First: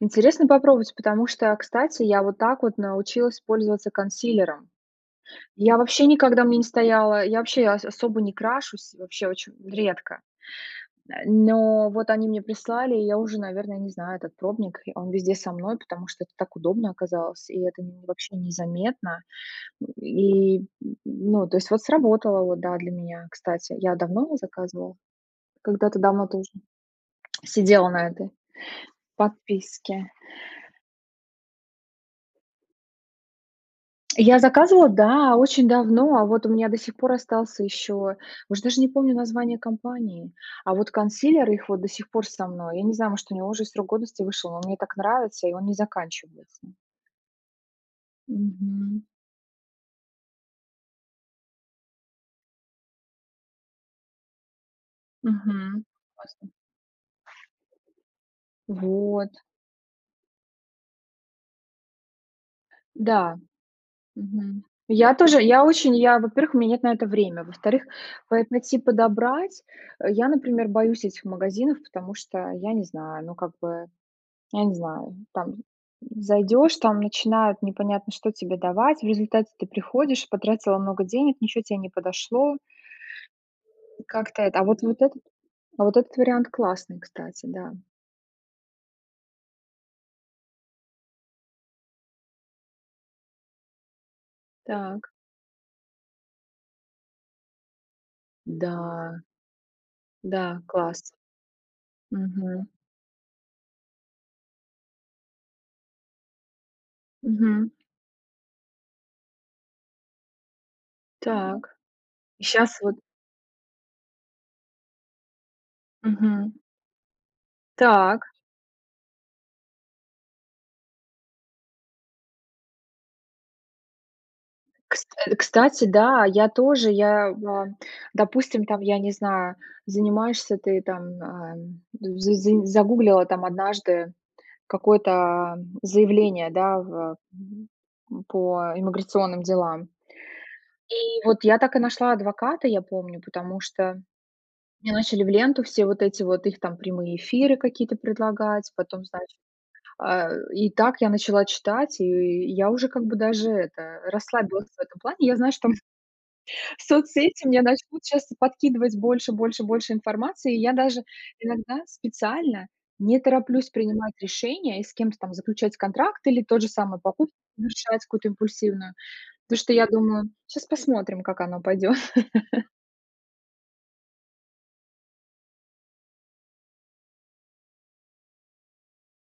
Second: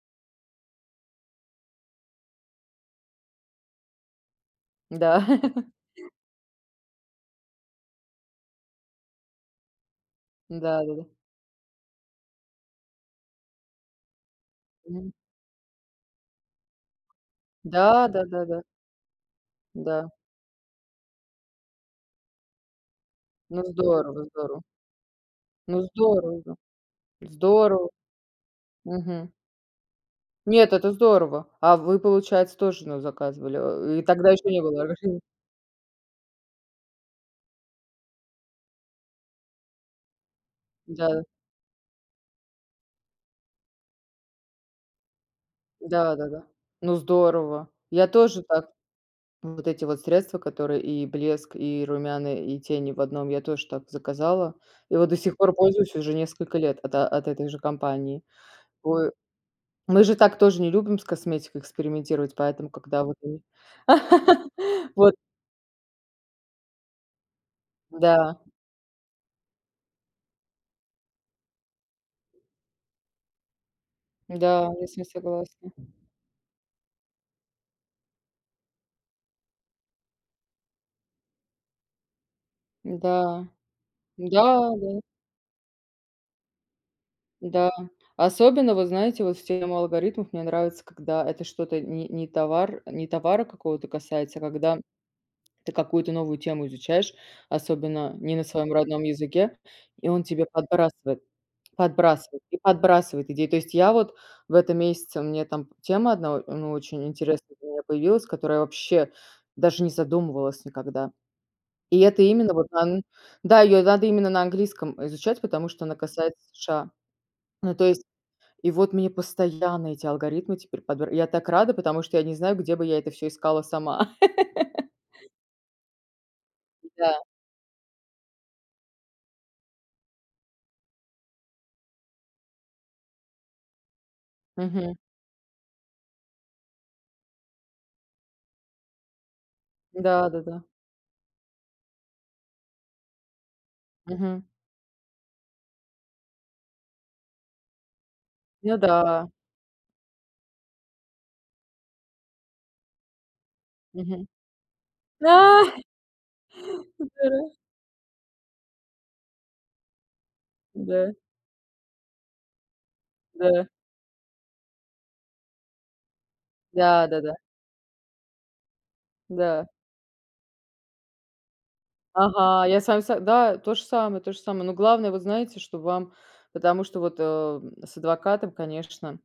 Интересно попробовать, потому что, кстати, я вот так вот научилась пользоваться консилером. Да. Я вообще никогда у мя не стояла. Я вообще а ас особо не крашусь, вообще оче редко. Да-да-да. Э, но вот, они мне прислали, и я уже, наверно, не знаю. Этот пробник. Он М. везде со мной, потому что это так удобно оказалось, и это н Да, вообще да-да-да. незаметно. Да. И, н ну, то есть вот сработало, вот да, для меня, Ну, кстати, я здорово, давно здорово. заказывала. Ну, Когда-то давно здорово тоже же. сидела Здорово. на этой Мгм. подписке. Нет, это здорово. А вы, получается, тож назаказывали, э, ы тогда Я ещё не было заказывала разрешений. да, очень давно, а вот у меня до сих пор остался еще. Уж даже не помню название компании, а вот Да-да. консилер их вот до сих пор со мной. Я не знаю, может, у него уже с срок годности вышел, но мне так нравится и он не Да-да-да. заканчивается. Ну, здорово. Я тоже так Мгм. вот эти вот средства, которые и блеск, и румяна, и тени в одном, я тож так заказала, и вот до сих пор Мгм. пользуюсь уже Классно. несколько лет от от этой же компании. Вы Вот. мы же так тоже не любим с косметикой экспериментировать, поэтому когда вот Да. вы Мгм. Вот. Я тоже я очень я во-первых, у мя нет на это время. Во-вторых, Да. поэт найти, подобрать. Э, я, например, боюсь этих магазинов, потому что я не знаю, ну, как бы, я Да, не я с ним знаю, там, м, согласна. зайдешь, там начинают непонятно что тебе давать, в результате ты приходишь, потратила много денег, ничего те не подошло. Да. Да, Как-то это а вот, да. вот этот а вот этот вариант классный, кстати. Да, Да. особенно, вот знаете, вот в тему алгоритмов мне нравится, когда это что-то не не товар не товара какого-то касается, а когда Так. ты какую-то новую тему изучаешь, особенно не на своём родном Да. языке, и он тебе Да, класс. подбрасывает, подбрасывает и Мгм. подбрасывает идеи. То есть я вот в этом месяце мне там тема одна, а, ну очень интересная для Мгм. меня появилась, которая, вообще, даже не задумывалась никогда. Так, И это и именно, вот щас вот дан да, ее надо именно на английском, э, изучать, потому что она касается Мгм. США. Ну, то есть Так. и вот мне постоянно эти алгоритмы теперь подбир я так рада, потому что я не знаю, где бы я это всё искала сама. Кст кстати, да, я тоже. Да. Я, а, допустим, там, я не знаю, занимаешься ты там, ам, д з зы загуглила там однажды Мгм. какое-то заявление, да, в м, по иммиграционным делам. Да, да-да. И вот я так и нашла адвоката, я помню, потому что, Мгм. мне начали в ленту все вот эти вот их там прямые эфиры какие-то предлагать. Ну Потом, да. значит, а, и так я начала читать, и я уже как бы даже это, Мгм. расслабилась в этом плане. А Я знаю, что соцсети здорово! мне начнут щас подкидывать больше, больше, больше информации. И я даже Да. иногда специально не Да. тороплюсь принимать решения, и с кем-то там заключать контракт, или тот же самое покупку Да-да-да. совершать какую-то импульсивную. Да. Потому что я думаю: "Щас посмотрим, как оно пойдёт". Ага, я с вами сог да, то же самое то же самое, но главное, вы знаете, что вам потому что вот, э, м, с адвокатом, конечно